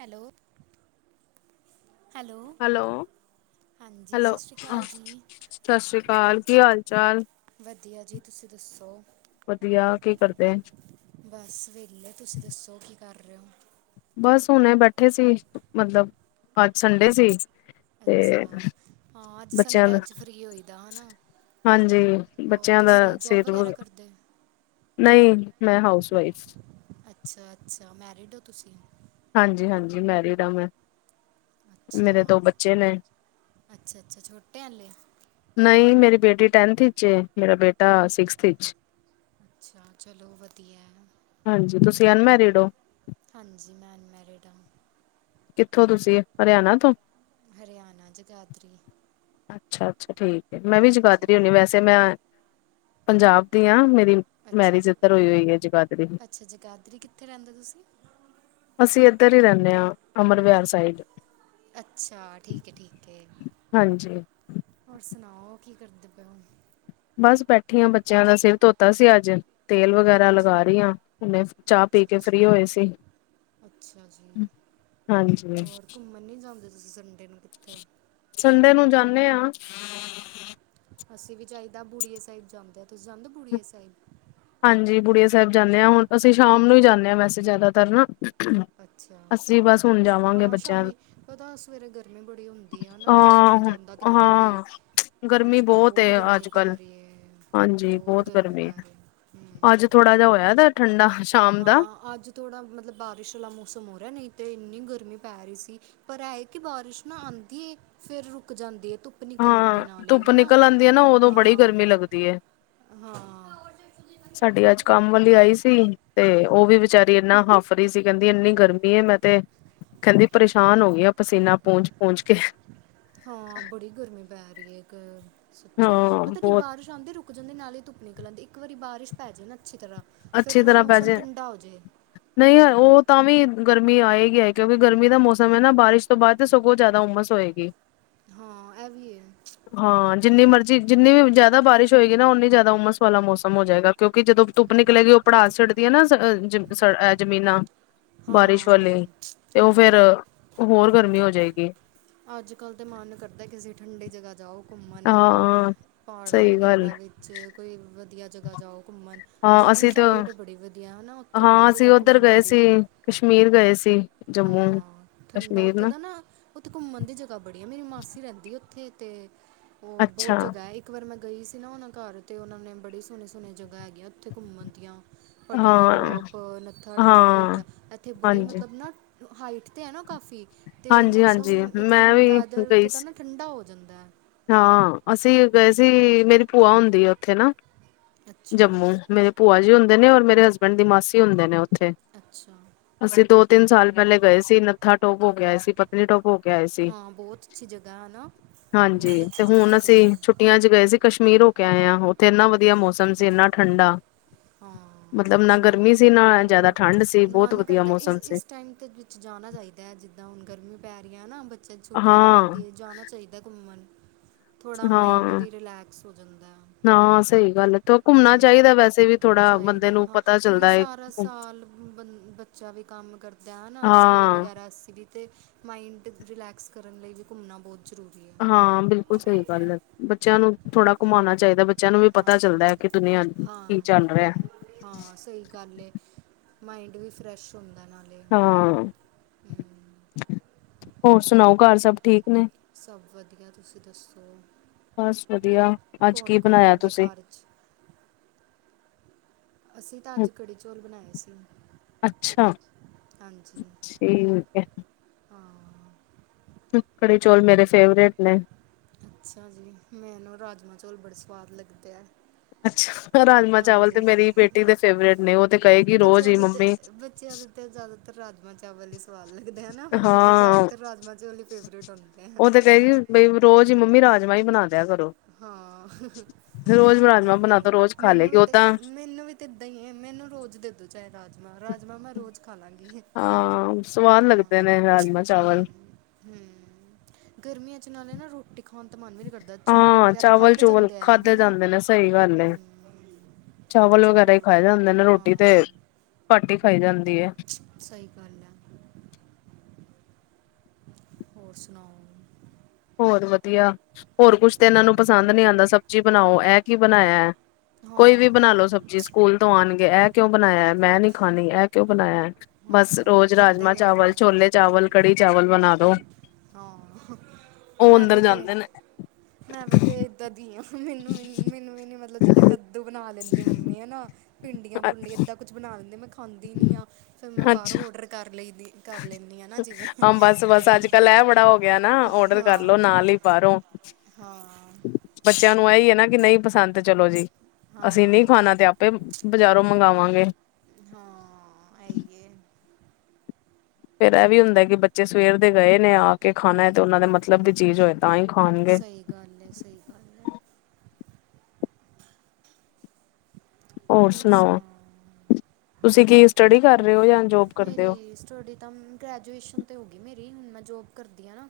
Hello, hello, ਹਾਂਜੀ hello ਸਤਿ ਸ਼੍ਰੀ ਅਕਾਲ ਜੀ ਸਤਿ ਸ਼੍ਰੀ ਅਕਾਲ, ਕੀ ਹਾਲ-ਚਾਲ? ਵਧੀਆ ਜੀ, ਤੁਸੀਂ ਦੱਸੋ? ਵਧੀਆ ਕੀ ਕਰਦੇ ਬਸ ਵਿਹਲੇ, ਤੁਸੀਂ ਦੱਸੋ ਕੀ ਕਰ ਰਹੇ ਹੋ? ਬਸ ਹੁਣੇ ਬੈਠੇ ਸੀ, ਮਤਲਬ ਅੱਜ ਸੰਡੇ ਸੀ ਤੇ ਅੱਛਾ ਹਾਂ ਅੱਜ ਬੱਚਿਆਂ ਸੰਡੇ ਦਾ ਅੱਜ ਫਰੀ ਹੋਈ ਦਾ ਨਾ। ਹਾਂਜੀ ਹੋਰ ਬੱਚਿਆਂ ਦਾ ਤੁਸੀਂ ਜੋਬ ਸਿਹਤ ਵ ਵਗੈਰਾ ਕਰਦੇ ਹੋ? ਨਹੀਂ ਮੈਂ ਹਾਊਸ ਵਾਈਫ ਅੱਛਾ-ਅੱਛਾ, ਮੈਰਿਡ ਹੋ ਤੁਸੀਂ? ਹਾਂਜੀ-ਹਾਂਜੀ, ਮੈਰਿਡ ਆ ਮੈਂ ਮੇਰੇ ਦੋ ਬੱਚੇ ਨੇ ਅੱਛਾ-ਅੱਛਾ-ਅੱਛਾ-ਛੋਟੇ, ਵਾਲੇ ਨਹੀਂ ਮੇਰੀ ਬੇਟੀ ਟੈਨਥ ਵਿਚ ਮੇਰਾ ਬੇਟਾ ਸਿਕਸਥ ਅੱਛਾ, ਚਲੋ ਵਧੀਆ ਹੈ। ਹਾਂਜੀ, ਤੁਸੀਂ ਅਨਮੈਰਿਡ ਹੋ? ਹਾਂਜੀ, ਮੈਂ ਅਨਮੈਰਿਡ ਹਾਂ ਕਿੱਥੋਂ ਤੁਸੀਂ ਹਰਿਆਣਾ ਤੋਂ? ਹਰਿਆਣਾ ਜਗਾਦਰੀ ਅੱਛਾ-ਅੱਛਾ ਠੀਕ ਹੈ, ਮੈਂ ਵੀ ਹਾਂਜੀ ਜਗਾਧਰੀ ਹੁੰਦੀ ਵੈਸੇ ਮੈਂ। ਪੰਜਾਬ ਦੀ ਆ ਮੇਰੀ ਅੱਛਾ ਮੈਰਿਜ ਇੱਧਰ ਹੋਈ ਹੋਈ ਐ, ਜਗਾਦਰੀ। ਅੱਛਾ ਜਗਾਦਰੀ ਕਿੱਥੇ ਰਹਿੰਦੇ ਤੁਸੀਂ ਅਸੀਂ ਇੱਧਰ ਹੀ ਰਹਿੰਦੇ ਹਾਂ, ਅਮਰਵਹਰ ਸਾਈਡ ਅੱਛਾ ਠੀਕ ਹੈ ਠੀਕ ਹੈ, ਹਾਂਜੀ ਹੋਰ ਸੁਣਾਓ ਕੀ ਕਰਦੇ ਪਏ ਹੁਣ? ਬਸ ਬੈਠੀ ਹਾਂ, ਬੱਚਿਆਂ ਦਾ ਸਿਰ ਧੋਤਾ ਸੀ ਅੱਜ ਤੇਲ ਵਗੈਰਾ ਅੱਛਾ ਲਗਾ ਰਹੀ ਹਾਂ, ਉਹਨੇ ਚਾਹ ਪੀ ਅੱਛਾ ਕੇ ਅੱਛਾ ਫ੍ਰਰੀ ਹੋਏ ਸੀ। ਅੱਛਾ ਜੀ, ਹਾਂਜੀ ਹੋਰ ਘੁੰਮਣ ਨਹੀਂ ਜਾਂਦੇ ਤੁਸੀਂ ਸੰਡੇ ਨੂੰ ਕਿੱਤੇ? ਸੰਡੇ ਨੂੰ ਜਾਦੇ ਹਾਂ। ਅਸੀ ਵੀ ਜਾਹੀਦਾ ਬੁੜੀਏ ਸਾਹਿਬ ਜਾਦੇ ਆ, ਤੁਸੀ ਜਾਦੇ ਹੋ ਬੁੜੀਏ ਸਾਹਿਬ? ਹਾਂਜੀ ਬੁੜੀਆ ਸਾਹਿਬ ਜਾਦੇ ਹਾਂ, ਹੁਣ ਅਸੀ ਸ਼ਾਮ ਨੂੰ ਹੀ ਜਾਦੇ ਹਾਂ ਵੈਸੇ ਜਿਆਦਾਤਰ ਨਾ ਅੱਛਾ, ਅਸੀਂ ਬਸ ਹੁਣ ਜਾਵਾਂਗੇ ਹਾਂ ਬੱਚਿਆਂ ਨੂੰ ਸ਼ਾਮੀ ਪਤਾ ਸਵੇਰੇ ਗਰਮੀ ਬੜੀ ਹੁੰਦੀ। ਨਾ ਜਾਇਆ ਹੀ ਹਾਂ ਨਹੀ ਹੁਣ ਜਾਦਾ ਕਿਥੇ ਵੀ ਹਾਂ ਗਰਮੀ ਅਜ-ਕਲ ਬਹੁਤ ਏ ਗਰਮੀ ਅੱਜ ਪੈ ਕੱਲ ਰਹੀ ਹੈ, ਹਾਂਜੀ ਬਹੁਤ ਬਹੁਤ ਗਰਮੀ ਪੈ ਹੈ, ਰਹੀ ਹੂੰ ਅਜ ਥੋੜਾ ਜਿਹਾ ਹੋਇਆ ਜਾ ਠੰਡਾ ਸ਼ਾਮ ਦਾ ਹਾਂ ਅਜ ਥੋੜ੍ਹਾ ਮਤਲਬ ਬਾਰਿਸ਼ ਵਾਲਾ ਮੌਸਮ ਹੋ ਰਿਹਾ, ਨਹੀ ਤਾਂ ਇਨੀ ਗਰਮੀ ਪੈ ਰਹੀ ਸੀ। ਪਰ ਇਹਏ ਕਿ ਬਾਰਿਸ਼ ਨਾ ਆਉਦੀ ਏ ਫਿਰ ਰੁਕ ਜਾਦੀ ਹੈ, ਧੁੱਪ ਧੁੱਪ ਨਿਕਲ ਆਦੀ ਐ ਹਾਂ ਨਾਲੇ ਧੁੱਪ ਹਨਾ ਨਿਕਲ ਆਉਂਦੀ ਹੈ ਨਾ ਉਦੋਂ ਬੜੀ ਹਾਂ, ਗਰਮੀ ਲੱਗਦੀ ਹੈ ਹਾਂ [unintelligible] ਸਾਡੀ ਅਜ ਕਮ ਵਾਲੀ ਆਈ ਸੀ, ਤੇ ਉਹ ਵੀ ਵਿਚਚਾਰੀ ਇਨਾ ਹਾਫ ਰਹੀ ਸੀ, ਕਹਿਦੀ ਇਨੀ ਗਰਮੀ ਹੈ, ਮੈਂ ਤੇ ਕਹਿਦੀ ਪਰੇਸ਼ਾਨ ਹੋ ਗਈ ਆ, ਪਸੀਨਾ ਪੂੰਜ ਪੂੰਜ ਕੇ ਹਾਂ ਬੜੀ ਗਰਮੀ ਪੈ ਰਹੀ ਹੈ, ਇਕ ਹਾਂ ਸੱਚੀ ਪਤਾ ਕੀ ਬਹੁਤ ਬਾਰਿਸ਼ ਨਾਲੇ ਰੁਕ ਜਾਦੇ ਨਾਲ ਹੀ ਧੁੱਪ ਨਿਕਲਦੇ ਇਕ ਵਾਰੀ ਬਾਰਿਸ਼ ਪੈ ਜਾਏ ਨਾ, ਅਛੀ ਤਰ੍ਹਾ ਫਿਰ ਥੋੜ੍ਹਾ ਮੌਸਮ ਠੰਡਾ ਹੋਜੇ ਨਹੀ ਉਹ ਤਾਂ ਵੀ ਗਰਮੀ ਆਏਗੀ ਹੈ, ਕਿਉਕਿ ਗਰਮੀ ਦਾ ਮੌਸਮ ਹੈ ਨਾ, ਬਾਰਿਸ਼ ਤੋਂ ਬਾਅਦ ਤੇ ਸਗੋਂ ਜ਼ਿਆਦਾ ਉਮਸ ਹੋਏਗੀ ਹਾਂ ਐਵੀ ਏ, ਹਾਂ ਜਿਨੀ ਮਰਜ਼ੀ ਜਿਨੀ ਵੀ ਜ਼ਿਆਦਾ ਬਾਰਿਸ਼ ਹੋਏਗੀ ਨਾ, ਉਨੀ ਜ਼ਿਆਦਾ ਉਮਸ ਵਾਲਾ ਮੌਸਮ ਹੋ ਜਾਏਗਾ, ਕਿਉਕਿ ਜਦੋ ਧੱਪ ਨਿਕਲੇ ਗ ਉਹ ਪੜਾਸ ਛਡਦੀਆਂ ਨਾ ਅ ਜ਼ਮੀਨਾਂ ਬਾਰਿਸ਼ ਹਾਂ ਵਾਲੀ ਤੇ ਉਹ ਫੇਰ ਹਾਂ ਹੋਰ ਗਰਮੀ ਹੋ ਜਾਏਗੀ। ਅਜ ਕਲ ਤਾਂ ਮਨ ਕਰਦਾ, ਕਿ ਅਸੀ ਠੰਡੀ ਜਗ੍ਹਾ ਜਾਓ ਘੁੰਮਣ ਹੈ ਨਾ, ਹਾਂ ਪਹਾੜਾਂ ਸਹੀ ਗੱਲ ਵਗੈਰਾ ਵਿਚ ਕੋਈ ਵਧੀਆ ਜਗ੍ਹਾ ਜਾਓ, ਘੁੰਮਣ ਹਾਂ ਜੰਮੂ ਅਸੀਂ ਤਾਂ ਸਾਈਡ ਬੜੀ ਵਧੀਆ ਨਾ ਉੱਥੇ ਬੜੀ ਹਾਂ ਅਸੀ ਜਗ੍ਹਾ ਉਧਰ ਘੁੰਮਣ ਗਏ ਸੀ, ਦੀ ਕਸ਼ਮੀਰ ਗਏ ਸੀ। ਜੰਮੂ ਹਾਂ ਠੰਡਾ ਉਥੇ ਦਾ ਨਾ ਉਥੇ ਘੁੰਮਣ ਦੀ ਜਗ੍ਹਾ ਬੜੀ ਆ ਮੇਰੀ ਮਾਸੀ ਰਹਿੰਦੀ ਉਥੇ ਤੇ ਉਹ ਅੱਛਾ ਬਹੁਤ ਜਗ੍ਹਾ ਹੈ। ਇਕ ਵਾਰ ਮੈ ਗਈ ਸੀ ਨਾ ਉਹਨਾ ਘਰ ਤੇ ਉਹਨਾ ਨੇ ਬੜੀ ਸੋਹਣੇ ਸੋਹਣ ਜਗ੍ਹਾ ਹੈਗੀਆਂ ਉਥੇ ਘੁੰਮਣ ਦੀਆ। ਪਟਨੀ ਹਾਂ ਟੋਪ ਨੱਥਾ ਟੋਪ ਹੋ ਹਾਂ ਗਿਆ ਇਥੇ ਬੜੀ ਹਾਂਜੀ ਮਤਲਬ ਨਾ ਹਾਈਟ ਤੇ ਹੈ। ਨਾ ਕਾਫੀ ਅਤੇ ਹਾਂਜੀ ਮੌਸਮ ਹਾਂਜੀ ਮੈਂ ਇਕਦਮ ਵੀ ਵੈਦਰ ਗਈ ਉਥੇ ਤਾਂ ਸੀ ਨਾ ਠੰਡਾ ਹੋ ਜਾਂਦਾ ਹਾਂ ਅਸੀ ਗਏ ਸੀ, ਮੇਰੀ ਭੂਆ ਹੁੰਦੀ ਆ ਉਥੇ ਨਾ ਅੱਛਾ ਜੰਮੂ ਮੇਰੇ ਭੂਆ ਜੀ ਹੁੰਦੇ ਨੇ, ਔਰ ਮੇਰੇ ਹਸਬੈਂਡ ਦੀ ਮਾਸੀ ਹੁੰਦੇ ਨੇ ਉਥੇ ਅੱਛਾ ਅਸੀ ਦੋ ਤਿਨ ਸਾਲ ਪਹਿਲੇ ਗਏ ਸੀ ਨੱਥਾ ਟੋਪ ਹੋ ਕੇ ਆਏ ਸੀ। ਟੋਪ ਹੋ ਕੇ ਆਏ ਸੀ ਹਾਂ ਬਹੁਤ ਅੱਛੀ ਜਗ੍ਹਾ ਹੈ ਨਾ ਹਾਂਜੀ ਬਹੁਤ ਜੀ ਅੱਛੀ ਤੇ ਜਗ੍ਹਾ ਹੁਣ ਹੈ ਅਸੀ ਘੁੰਮਣ ਛੁੱਟੀਆਂ 'ਚ ਗਏ ਸੀ। ਕਸ਼ਮੀਰ ਹੋ ਕੇ ਆਏ ਆਾ ਉਥੇ ਇਨਾ ਵਧੀਆ ਮੌਸਮ ਸੀ ਇਨਾ ਠੰਡਾ ਹਾਂ ਮਤਲਬ ਨਾ ਕਸ਼ਮੀਰ ਗਰਮੀ ਸੀ ਨਾ ਜ਼ਿਆਦਾ ਠੰਡ ਬਹੁਤ ਸੀ ਬਹੁਤ ਮਨ ਵਧੀਆ ਕਰਦਾ ਇਸ ਮੌਸਮ ਸੀ ਇਸ ਟਾਈਮ ਤੇ ਜਾਣਾ ਚਾਹੀਦਾ ਹੈ। ਜਿਦਾਂ ਹੁਣ ਗਰਮੀ ਪੈ ਰਹੀਆ ਨਾ ਬੱਚੇ ਛੁੱਟੀਆਂ ਹਾਂ ਪੈਂਦੀਆਂ ਜਾਣਾ ਚਾਹੀਦਾ ਘੁੰਮਣ ਥੋੜਾ ਮਾਈੰਡ ਵੀ ਰਿਲੈਕਸ ਹੋ ਜਾਦਾ ਹਾ ਸਹੀ ਗੱਲ ਏ। ਘੁੰਮਣਾ ਚਾਹੀਦਾ ਵੈਸੇ ਵੀ ਥੋੜਾ ਬੰਦੇ ਚਾਹੀਦਾ ਨੂੰ ਹਾਂ ਪਤਾ ਕਿਉਂਕਿ ਚੱਲਦਾ ਹੈ। ਸਾਰਾ ਸਾਲ ਬੰ- ਬੱਚਾ ਵੀ ਕੰਮ ਕਰਦਾ ਹਨਾ ਸਕੂਲ ਹਾਂ ਵਗੈਰਾ ਅਸੀ ਵੀ ਤੇ ਮਾਇੰਡ ਰਿਲੈਕਸ ਕਰਨ ਲਈ ਵੀ ਘੁੰਮਣਾ ਬਹੁਤ ਜ਼ਰੂਰੀ ਹੈ। ਹਾਂ ਬਿਲਕੁਲ ਸਹੀ ਗੱਲ ਹੈ ਬੱਚਿਆਂ ਨੂੰ ਥੋੜਾ ਘੁਮਾਉਣਾ ਚਾਹੀਦਾ ਬੱਚਿਆਂ ਨੂੰ ਵੀ ਹਾਂ ਪਤਾ ਚੱਲਦਾ ਹੈ। ਕਿ ਦੁਨੀਆਂ ਕੀ ਚੱਲ ਹਾਂ ਰਿਹਾ। ਹਾਂ ਸਹੀ ਗੱਲ ਮਾਇੰਡ ਵੀ ਫਰੈਸ਼ ਹੁੰਦਾ ਨਾਲੇ ਹਾਂ ਹੂੰ ਹੋਰ ਸੁਣਾਓ ਘਰ ਸਭ ਠੀਕ ਨੇ ਸਭ ਵਧੀਆ ਤੁਸੀ ਦਸੋ ਬਸ ਵਧੀਆ ਅੱਜ ਕੀ ਬਣਾਇਆ ਤੁਸੀਂ। ਘਰ 'ਚ ਅਸੀਂ ਤਾਂ ਅੱਜ ਕੜੀ ਚੌਲ ਬਣਾਏ ਸੀ। ਅੱਛਾ ਹਾਂਜੀ ਠੀਕ ਹੈ। ਹਾਂ। ਕੜੀ ਚੌਲ ਮੇਰੇ ਫੇਵਰੇਟ ਨੇ। ਅੱਛਾ ਜੀ ਮੈਨੂੰ ਰਾਜਮਾਂ ਚੋਲ ਬੜੇ ਸਵਾਦ ਲੱਗਦੇ ਆ। ਅੱਛਾ ਰਾਜਮਾਂ ਚਾਵਲ ਤੇ ਹਾਂਜੀ ਮੇਰੀ ਬੇਟੀ ਦੇ ਫੇਵਰੇਟ ਨੇ ਉਹ ਤੇ ਕਹੇਗੀ ਰੋਜ਼ ਹੀ ਮੰਮੀ। ਬੱਚਿਆ ਦੇ ਤੇ ਜ਼ਿਆਦਾਤਰ ਰਾਜਮਾ ਚਾਵਲ ਹੀ ਸਵਾਦ ਲੱਗਦੇ ਹਨ ਓਨਾ ਦੇ ਹਾਂ ਜ਼ਿਆਦਾਤਰ ਰਾਜਮਾਂ ਚੋਲ ਹੀ ਫੇਵਰੇਟ ਹੁੰਦੇ ਆ। ਉਹ ਤੇ ਏ ਬਈ ਰੋਜ਼ ਮੰਮੀ ਰਾਜਮਾ ਹੀ ਬਣਾ ਦਿਆ ਕਰੋ। ਹਾਂ ਰੋਜ਼ ਰਾਜਮਾਂ ਏਦਾਂ ਬਣਾ ਹੀ ਆ ਦੋ ਰੋਜ਼ ਖਾ ਮੈਨੂੰ ਲਏਗੀ ਵੀ ਉਹ ਤੇ ਤਾਂ ਮੈਨੂੰ ਵੀ ਇੱਦਾਂ ਹੀ ਹੈ ਮੈਨੂੰ ਰੋਜ਼ ਦੇ ਦੋ ਚਾਹੇ ਰਾਜਮਾਂ ਰਾਜਮਾਂ ਮੈਂ ਰੋਜ਼ ਖਾ ਲਾਂਗੀ। ਹਾਂ ਸਵਾਦ ਹਾਂ ਲੱਗਦੇ ਨੇ ਰਾਜਮਾਂ ਹੂੰ ਚਾਵਲ। ਹੂੰ ਗਰਮੀਆਂ ਚ ਨਾਲੇ ਨਾ ਰੋਟੀ ਖਾਣ ਦਾ ਮਨ ਵੀ ਨੀ ਕਰਦਾ। ਚਾਵਲ ਹਾਂ ਵਗੈਰਾ ਚਾਵਲ ਖਾਧੇ ਚੂਵਲ ਜਾਂਦੇ ਹੈ ਖਾਧੇ ਹਨਾ ਹੂੰ। ਜਾਂਦੇ ਨੇ ਸਹੀ ਗੱਲ ਏ ਚਾਵਲ ਵਗੈਰਾ ਹੀ ਚੌਲ ਖਏ ਜਾਂਦੇ ਨੇ ਰੋਟੀ ਹਾਂ ਤੇ ਘਟ ਹੀ ਖਾਈ ਜਾਂਦੀ ਹੈ। ਸਹੀ ਗੱਲ ਹੈ। ਹੋਰ ਸੁਣਾਓ। ਹੋਰ ਵਧੀਆ ਹੋਰ ਕੁਛ ਤਾਂ ਇਹਨਾਂ ਨੂੰ ਪਸੰਦ ਨਹੀਂ ਆਉਂਦਾ ਸਬਜ਼ੀ ਬਣਾਓ ਇਹ ਕੀ ਬਣਾਇਆ। ਹਾਂ ਕੋਈ ਵੀ ਬਣਾ ਲੋ ਸਬਜ਼ੀ ਸਕੂਲ ਤੋਂ ਆਉਣਗੇ ਇਹ ਕਿਉਂ ਬਣਾਇਆ ਮੈਂ ਨਹੀਂ ਖਾਣੀ ਇਹ ਕਿਉਂ ਬਣਾਇਆ। ਬਸ ਹਾਂ ਰੋਜ਼ ਇੱਦਾਂ ਰਾਜਮਾਂ ਹੀ ਹੁੰਦਾ ਚਾਵਲ, ਹੈ ਛੋਲੇ ਚਾਵਲ, ਕੜੀ ਚਾਵਲ ਬਣਾ ਦੋ। ਹਾਂ ਉਹ ਮੈਂ ਅੰਦਰ ਵੀ ਤੇ ਜਾਂਦੇ ਨੇ। -ਮੈਂ ਵੀ ਤੇ ਇਦਾ ਦੀ ਆ। ਮੈਨੂੰ ਵੀ ਮੈਨੂੰ ਵੀ ਨੀ ਮਤਲਬ ਜਿੱਦਾਂ ਕੱਦੂ ਬਣਾ ਲੈਂਦੀ ਮੰਮੀ ਹੈ ਨਾ। ਭਿੰਡੀਆਂ, ਭੁੰਡੀਆਂ ਇੱਦਾਂ ਕੁਛ ਬਣਾ ਦਿੰਦੇ ਮੈਂ ਖਾਂਦੀ ਨਹੀਂ ਹਾਂ ਫਿਰ ਮੈਂ ਬਾਹਰੋਂ ਅੱਛਾ ਔਡਰ ਕਰ ਲਈਦੀ। ਕਰ ਲੈਣੀ ਆ ਨਾ ਜਿਵੇਂ ਬਸ-ਬਸ ਤੇ ਅੱਜ-ਕੱਲ ਇਹ ਬੜਾ ਹੋ ਗਿਆ ਨਾ ਔਡਰ ਕਰਲੋ ਹਾਂ ਨਾਲ ਹੀ ਬਾਹਰੋਂ ਹਾਂ। ਬੱਚਿਆਂ ਨੂੰ ਇਹੀ ਹੈ ਨਾ ਕਿ ਨਹੀਂ ਪਸੰਦ ਤੇ ਚਲੋ ਜੀ ਅਸੀਂ ਨਹੀਂ ਹਾਂ ਖਾਣਾ ਤੇ ਆਪੇ ਬਜ਼ਾਰੋਂ ਮੰਗਵਾਗੇ। ਹਾਂ, ਅਹੀ ਯੇ। ਫੇਰ ਇਹ ਵੀ ਹੁੰਦਾ ਕਿ ਬੱਚੇ ਸਵੇਰ ਦੇ ਗਏ ਨੇ ਆ ਕੇ ਖਾਣਾ ਹੈ ਤੇ ਉਹਨਾਂ ਦੇ ਮਤਲਬ ਦੀ ਚੀਜ਼ ਹੋਏ ਤਾਂ ਹੀ ਖਾਣਗੇ। ਸਹੀ ਗੱਲ ਹੈ, ਸਹੀ ਗੱਲ ਹੈ। ਹੋਰ ਸੁਣਾਓ ਤੁਸੀਂ ਕੀ ਸਟੱਡੀ ਕਰ ਰਹੇ ਹੋ ਜਾਂ ਜੋਬ ਕਰਦੇ ਹੋ? ਮੇਰੀ ਸਟੱਡੀ ਤਾਂ ਗ੍ਰੈਜੂਏਸ਼ਨ ਤੇ ਹੋ ਗਈ ਮੇਰੀ। ਹੁਣ ਮੈਂ ਜੋਬ ਕਰਦੀ ਹਾਂ ਨਾ।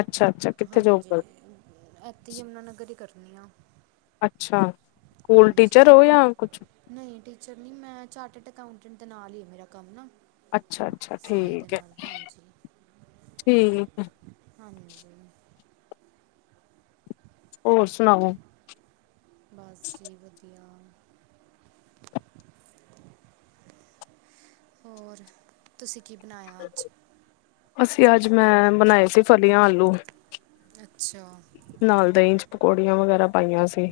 ਅੱਛਾ-ਅੱਛਾ ਕਿੱਥੇ ਜੋਬ ਹਾਂਜੀ। ਕਰਦੇ ਇੱਥੇ ਹੀ ਯਮੁਨਾ ਨਗਰ ਹੀ ਕਰਨੀ ਆ। ਅੱਛਾ। ਸਕੂਲ ਹਾਂਜੀ ਟੀਚਰ ਹੋ ਜਾਂ ਕੁਛ- ਨਹੀਂ, ਟੀਚਰ ਨਹੀਂ ਮੈਂ ਚਾਰਟਡ ਅਕਾਊਂਟੈਂਟ ਦੇ ਨਾਲ ਹੀ ਹਾਂ। ਮੇਰਾ ਕੰਮ ਨਾ ਅੱਛਾ- ਅੱਛਾ, ਸੀ ਏ ਦੇ ਠੀਕ ਹੈ ਨਾਲ ਹਾਂਜੀ -ਠੀਕ ਹੈ। ਹਾਂਜੀ। ਹੋਰ ਸੁਣਾਓ? ਬਸ ਜੀ ਵਧੀਆ। ਹੋਰ ਤੁਸੀਂ ਕੀ ਬਣਾਇਆ ਅੱਜ? ਅਸੀਂ ਅੱਜ ਮੈਂ ਬਣਾਏ ਸੀ ਫਲੀਆਂ- ਆਲੂ ਅੱਛਾ। ਨਾਲ ਦਹੀਂ 'ਚ ਪਕੌੜੀਆਂ ਵਗੈਰਾ ਪਾਈਆਂ ਸੀ।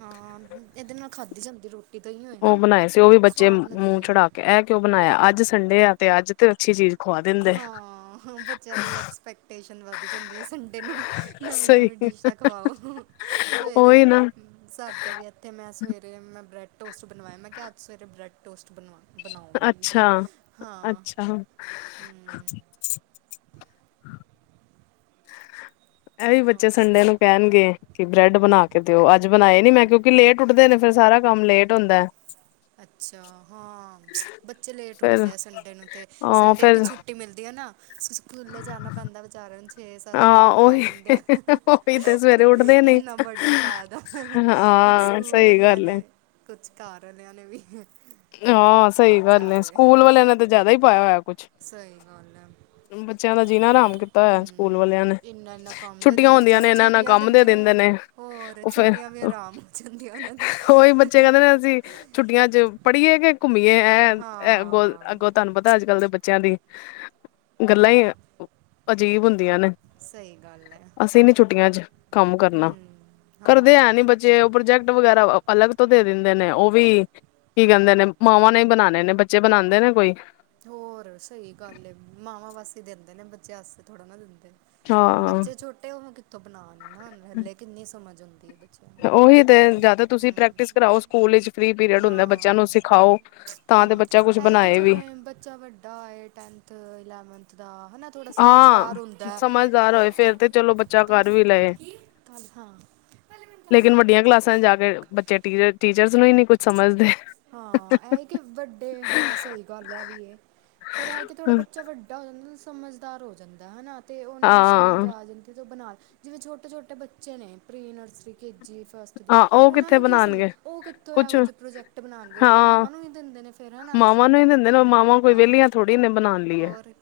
ਹਾਂ, ਇਹਦੇ ਨਾਲ ਖਾਧੀ ਜਾਂਦੀ ਰੋਟੀ। ਤਾਂ ਹੀ ਹੋਏ ਉਹ ਨਾ ਬਣਾਏ ਸੀ ਉਹ ਵੀ ਬੱਚੇ ਸਵਾਦ ਮੂੰਹ ਲੱਗਦੇ ਹੈ ਚੜਾ ਕੇ ਇਹ ਕਿਉਂ ਬਣਾਇਆ। ਅੱਜ ਸੰਡੇ ਆ ਤੇ ਅੱਜ ਤੇ ਅੱਛੀ ਚੀਜ਼ ਖਵਾ ਦਿੰਦੇ ਹਾਂ, ਬੱਚਿਆਂ ਦੀ ਐਕਸਪੈਕਟੇਸ਼ਨ ਵੱਧ ਜਾਂਦੀ ਹੈ ਸੰਡੇ ਨੂੰ। ਨਵੀਂ ਸਹੀ -ਨਵੀਂ ਡਿਸ਼ਾਂ ਖਵਾਓ। ਸਵੇਰੇ ਉਹੀ ਨਾ ਸਾਡੇ ਵੀ ਤੇ ਮੈਂ ਸਵੇਰੇ ਮੈਂ ਬ੍ਰੈਡ ਟੋਸਟ ਬਣਵਾਏ। ਕਿਹਾ ਅੱਜ ਸਵੇਰੇ ਬ੍ਰੈਡ ਟੋਸਟ ਬਣਵਾ। ਬਣਾਓ ਬਈ। ਅੱਛਾ-ਅੱਛਾ ਹਾਂ। ਹਮ, [unintelligible] ਇਹ ਵੀ ਬੱਚੇ ਹੋਰ ਸੁਣਾ ਸੰਡੇ ਨੂੰ ਕਹਿਣਗੇ ਕਿ ਬ੍ਰੈਡ ਬਣਾ ਕੇ ਦਿਓ। ਅੱਜ ਬਣਾਏ ਨੀ ਮੈਂ ਕਿਉਂਕਿ ਲੇਟ ਉੱਠਦੇ ਨੇ ਫਿਰ ਸਾਰਾ ਕੰਮ ਲੇਟ ਹੁੰਦਾ। ਅੱਛਾ। ਹਾਂ, ਬੱਚੇ ਲੇਟ ਫਿਰ ਉੱਠਦੇ ਆ ਸੰਡੇ ਨੂੰ ਤਾਂ ਹਾਂ ਸੰਡੇ ਇੱਕ ਫਿਰ ਛੁੱਟੀ ਰੁੋਟੀ ਮਿਲਦੀ ਹੈ ਨਾ ਸਕੂਲੇ ਜਾਣਾ ਪੈਂਦਾ ਵਿਚਾਰਿਆਂ ਨੂੰ ਛੇ -ਸੱਤ ਸੱਤ ਵਜੋਂ ਹਾਂ ਉਠਾ ਉਹੀ ਦਿੰਦੇ ਆ। ਉਹੀ ਤੇ ਸਵੇਰੇ ਉੱਠਦੇ ਨੀ ਇੰਨਾ ਬਰਡਨ ਪਾਦਾ ਕੁਛ ਹਾਂ ਸਕੂਲ ਸਹੀ ਵਾਲਿਆਂ ਗੱਲ ਨੇ ਏ ਕੁਛ ਘਰ ਵਾਲਿਆਂ ਨੇ ਵੀ ਹਾਂ, ਸਹੀ ਗੱਲ ਹੈ ਵਿਚਾਰੇ ਸਕੂਲ ਵਾਲਿਆਂ ਨੇ ਤਾਂ ਜਿਆਦਾ ਹੀ ਪਾਇਆ ਹੋਇਆ। ਕੁਛ ਸਹੀ ਗੱਲਹੈ। ਬੱਚਿਆਂ ਦਾ ਜੀਣਾ ਹਰਾਮ ਕੀਤਾ ਹੋਇਆ ਸਕੂਲ ਵਾਲਿਆਂ ਨੇ। ਇੰਨਾ ਇੰਨਾ ਕੰਮ ਦੇ ਛੁੱਟੀਆਂ ਦਿੰਦੇ ਹੁੰਦੀਆਂ ਨੇ ਵਿਚਾਰੇ ਇਹਨਾਂ ਨਾਲ ਛੁੱਟੀਆਂ ਕੰਮ ਦੇ ਦਿੰਦੇ ਨੇ। ਹੋਰ ਉਹ ਫੇਰ ਛੁੱਟੀਆਂ ਵੀ ਆਰਾਮ ਹੋ ਜਾਂਦੀ ਆ ਉਹਨਾਂ ਦੀ ਉਹੀ ਬੱਚੇ ਕਹਿੰਦੇ ਨੇ ਅਸੀਂ। ਛੁੱਟੀਆਂ ਚ' ਪੜ੍ਹੀਏ ਕਿ ਘੁੰਮੀਏ। ਐ ਅੱਗੋਂ ਹਾਂ ਅੱਗੋਂ ਤੁਹਾਨੂੰ ਪਤਾ ਅੱਜ ਕੱਲ੍ਹ ਦੇ ਬੱਚਿਆਂ ਦੀ ਗੱਲਾਂ ਹੀ ਅਜੀਬ ਹੁੰਦੀਆਂ ਨੇ। ਸਹੀ ਗੱਲ ਹੈ ਅਸੀਂ ਨੀ ਛੁੱਟੀਆਂ ਚ' ਕੰਮ ਕਰਨਾ ਹੂੰ ਹਾਂ ਕਰਦੇ ਐ ਨੀ ਬੱਚੇ। ਜੇ ਉਹ ਪ੍ਰੋਜੈਕਟ ਵਗੈਰਾ ਅਲੱਗ ਤੋਂ ਦੇ ਦਿੰਦੇ ਨੇ। ਉਹ ਵੀ ਕੀ ਕਹਿੰਦੇ ਨੇ ਮਾਵਾਂ ਨੇ ਬਣਾ ਨੇ ਬੱਚੇ ਬਣਾਉਂਦੇ ਨੇ ਕੋਈ ਹੋਰ ਸਹੀ ਗੱਲ ਮਾਵਾਂ ਵਾਸ ਦਿੰਦੇ ਨੇ ਬੱਚੇ ਵਸਤੇ ਥੋੜਾ ਨਾ ਦਿੰਦੇ। ਹਾਂ ਬੱਚੇ ਛੋਟੇ ਉਹ ਮੈਂ ਕਿੱਥੋਂ ਬਣਾ, ਲ ਹਲੇ ਕਿੰਨੀ ਸਮਝ ਆਉਦੀ ਆ। ਉਹੀ ਤੇ ਜਿਆਦਾ ਤੁਸੀਂ ਪ੍ਰੈਕਟਿਸ ਕਰਾਓ। ਸਕੂਲ ਵਿੱਚ ਫਰੀ ਪੀਰੀਅਡ ਹੁੰਦਾ ਹਾਂ ਬੱਚਿਆਂ ਨੂੰ ਸਿਖਾਓ। ਤਾਂ ਹੂੰ ਤੇ ਬੱਚਾ ਕੁਛ ਇਹ ਹੀ ਕਿ ਬਣਾਏ ਵੀ। ਜਿਵੇਂ ਬੱਚਾ ਵੱਡਾ ਆਏ ਟੈਥ- ਇਲੈਵਨਥ ਦਾ ਹਨਾ। ਹਾਂ, ਸਮਝਦਾਰ ਹੋਏ ਫੇਰ ਤੇ ਚਲੋ ਬੱਚਾ ਕਰ ਵੀ ਲਏ। ਕੀ? ਕੱਲ ਹਾਂ ਲੇਕਿਨ ਵੱਡੀਆਂ ਕਲਾਸਾਂ ਚ' ਜਾ ਕੇ ਬੱਚੇ ਟੀ -ਟੀਚਰਸ ਨੂੰ ਹੀ ਨਹੀਂ ਕੁਛ ਸਮਝਦੇ। ਹਾਂ, ਇਹ ਕਿ ਵੱਡੇ ਹਾਂ ਸਹੀ ਗੱਲ ਹੈ ਵੀ। ਇਹ ਪਰ ਇਹ ਕਿ ਥਹਾੜਡਾ ਬੱਚਾ ਵੱਡਾ ਟਾ ਹੋ ਜਾਂਦਾ ਸਮਝਦਾਰ ਹੋ ਜਾਂਦਾ ਹਨਾ। ਤੇ ਉਹਨੂੰ ਸਮਝ ਹਾਂ ਆ ਜਾਂਦੀ ਤੇ ਬਣਾ ਜਿਵੇਂ ਛੋਟੇ- ਛੋਟੇ ਬੱਚੇ ਨੇ ਪ੍ਰੀ ਨਰਸਰੀ ਕੇ ਜੀ। ਹਾਂ ਉਹ ਉਹਨਾਂ ਕਿੱਥੇ ਨੂੰ ਕੀ ਸਮਝ ਬਣਾਉਣਗੇ ਉਹ ਕਿੱਥੋਂ ਕੁਛ ਇਹੋ ਜਿਹੇ ਪ੍ਰੋਜੈਕਟ ਉੱਤੇ ਹਾਂ ਮਾਮਾ ਨੂੰ ਵੀ ਦਿੰਦੇ ਨੇ ਫੇਰ ਅਗ ਮਾਵਾਂ ਨੂੰ ਹੀ ਦਿੰਦੇ ਨੇ ਮਾਵਾਂ ਕੋਈ ਹਾਂ ਵਿਹਲੀਆਂ ਥੋੜ੍ਹੀ ਨੇ ਬਣਾਉਣ ਲਈ ਹੈ ਹੋਰ।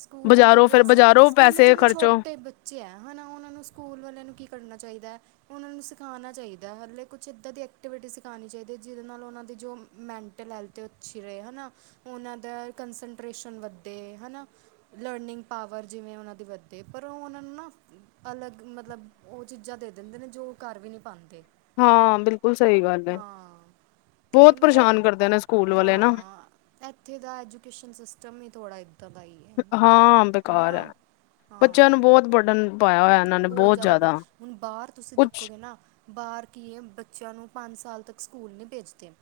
ਸਕੂਲਾਂ ਦੇ ਬਜ਼ਾਰੋਂ ਫੇਰ ਵੈਸੇ ਬਜ਼ਾਰੋਂ ਸਕੂਲੇ ਪੈਸੇ ਜਿਵੇਂ ਖਰਚੋ ਛੋਟੇ ਬੱਚੇ ਹੈ ਹਨਾ ਉਹਨਾਂ ਨੂੰ ਸਕੂਲ ਵਾਲਿਆਂ ਨੂੰ ਕੀ ਕਰਨਾ ਚਾਹੀਦਾ। ਉਹਨਾਂ ਨੂੰ ਸਿਖਾਉਣਾ ਚਾਹੀਦਾ ਹਲੇ ਕੁਛ ਇੱਦਾਂ ਦੀ ਐਕਟੀਵਿਟੀ ਸਿਖਾਉਣੀ ਚਾਹੀਦੀ ਜਿਹਦੇ ਨਾਲ ਉਹਨਾਂ ਤੇ ਜੋ ਮੈਂਟਲ ਹੈਲਥ ਅੱਛੀ ਰਹੇ ਹੈ ਨਾ ਉਹਨਾਂ ਦਾ ਕੰਸਟੇਸ਼ਨ ਵੱਧੇ ਹਨਾ। ਲਰਨਿੰਗ ਪਾਵਰ ਜਿਵੇਂ ਉਹਨਾਂ ਦੀ ਵੱਧੇ ਪਰ ਉਹ ਉਹਨਾਂ ਨੂੰ ਨਾ ਅਲੱਗ ਮਤਲਬ ਉਹ ਚੀਜ਼ਾਂ ਦੇ ਦਿੰਦੇ ਨੇ ਜੋ ਕਰ ਵੀ ਨਹੀਂ ਪਾਉਂਦੇ। ਹਾਂ ਬਿਲਕੁਲ ਸਹੀ ਗੱਲ ਹੈ। ਤੇ ਬਹੁਤ ਪਰੇਸ਼ਾਨ ਕਰਦੇ ਨੇ ਸਕੂਲ ਮਤਲਬ ਵਾਲੇ ਨਾ ਹਾਂ ਇੱਥੇ ਦਾ ਐਜੂਕੇਸ਼ਨ ਸਿਸਟਮ ਹੀ ਥੋੜ੍ਹਾ ਦਾ ਹੀ ਹੈ ਹਾਂ ਬੇਕਾਰ ਹਨਾ ਹੈ ਹਾਂ ਬੱਚਿਆਂ ਨੂੰ ਬਹੁਤ ਬੜਣ ਬਹੁਤ ਜ਼ਿਆਦਾ ਬੜਣ ਹੁਣ ਬਾਹਰ ਤੁਸੀਂ ਕੁਛ ਦੇਖੋਗੇ ਨਾ ਬਾਹਰ ਕੀਏ ਬੱਚਿਆਂ ਨੂੰ ਪੰਜ ਸਾਲ ਤੱਕ ਸਕੂਲ ਨਹੀਂ ਭੇਜਦੇ।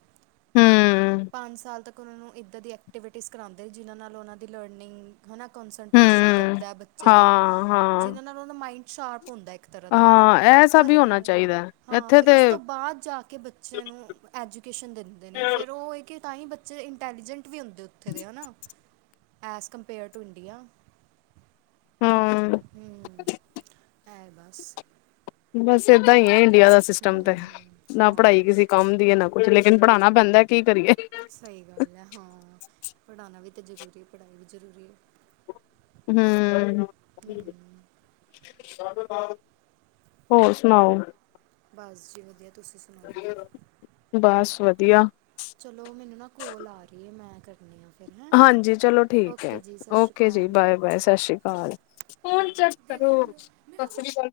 ਹਮ ਪੰਜ ਸਾਲ ਤੱਕ ਉਹਨਾਂ ਨੂੰ ਇੱਦਾਂ ਦੀ ਐਕਟੀਵਿਟੀਜ਼ ਕਰਾਉਂਦੇ ਜਿਨ੍ਹਾਂ ਨਾਲ ਉਹਨਾਂ ਦੀ ਲਰਨਿੰਗ ਹਨਾ ਕੋਂਸਟੇਸ਼ਨ ਹਮ ਵੱਧਦਾ ਬੱਚੇ ਦਾ ਹਾਂ ਹਾਂ ਜਿਹਨਾਂ ਨਾਲ ਉਹਦਾ ਮਾਇੰਡ ਸ਼ਾਰਪ ਹੁੰਦਾ ਇੱਕ ਤਰ੍ਹਾਂ ਦਾ ਹਨਾ ਹਾਂ ਇਹ ਸਭ ਪਰ ਹੀ ਹੋਣਾ ਚਾਹੀਦਾ ਹੈ। ਹਾਂ ਇੱਥੇ ਫਿਰ ਤੇ ਉਸ ਤੋਂ ਬਾਅਦ ਜਾ ਕੇ ਬੱਚਿਆਂ ਨੂੰ ਐਜੂਕੇਸ਼ਨ ਦਿੰਦੇ ਨੇ ਫਿਰ ਉਹ ਹੈ ਕਿ ਤਾਂ ਹੀ ਬੱਚਾ ਇੰਟੈਲੀਜੈਂਟ ਵੀ ਹੁੰਦੇ ਉੱਥੇ ਦੇ ਹੈ ਨਾ ਐਜ਼ ਕੰਪੇਅਰ ਟੂ ਇੰਡੀਆ। ਹੂੰ ਹੂੰ ਹੈ ਬਸ। ਬਸ ਏਦਾਂ ਹੀ ਹੈ ਇੰਡੀਆ ਦਾ ਹੂੰ ਸਿਸਟਮ ਤੇ ਨਾ ਹਾਂ ਪੜ੍ਹਾਈ ਕਿਸੇ ਕੰਮ ਦੀ ਹੈ ਨਾ ਕੁੱਛ ਲੇਕਿਨ ਪੜ੍ਹਾਉਣਾ ਪੈਂਦਾ ਕੀ ਕਰੀਏ। ਸਹੀ ਗੱਲ ਹੈ ਹਾਂ ਪੜ੍ਹਾਉਣਾ ਵੀ ਤਾਂ ਜ਼ਰੂਰੀ ਪੜ੍ਹਾਈ ਵੀ ਜ਼ਰੂਰੀ। ਹੂੰ। ਹੂੰ ਹੋਰ ਸੁਣਾਓ। ਬਸ ਜੀ ਵਧੀਆ ਤੁਸੀਂ ਸੁਣਾਓ। ਬਸ ਵਧੀਆ ਚਲੋ ਮੈਨੂੰ ਨਾ ਕੋਲ ਆ ਰਹੀ ਹੈ ਮੈਂ ਕਰਦੀ ਹਾਂਜੀ ਚਲੋ ਠੀਕ ਹੈ ਜੀ ਸਤਿ ਸ਼੍ਰੀ ਓਕੇ ਜੀ ਅਕਾਲ ਬਾਏ ਬਾਏ ਸਤਿ ਸ੍ਰੀ ਅਕਾਲ। ਫੋਨ ਚੈੱਕ ਦੇ ਦੇ ਕਰੋ ਹੁਣ ਸਤਿ ਮੇਰਾ ਸ੍ਰੀ ਅਕਾਲ।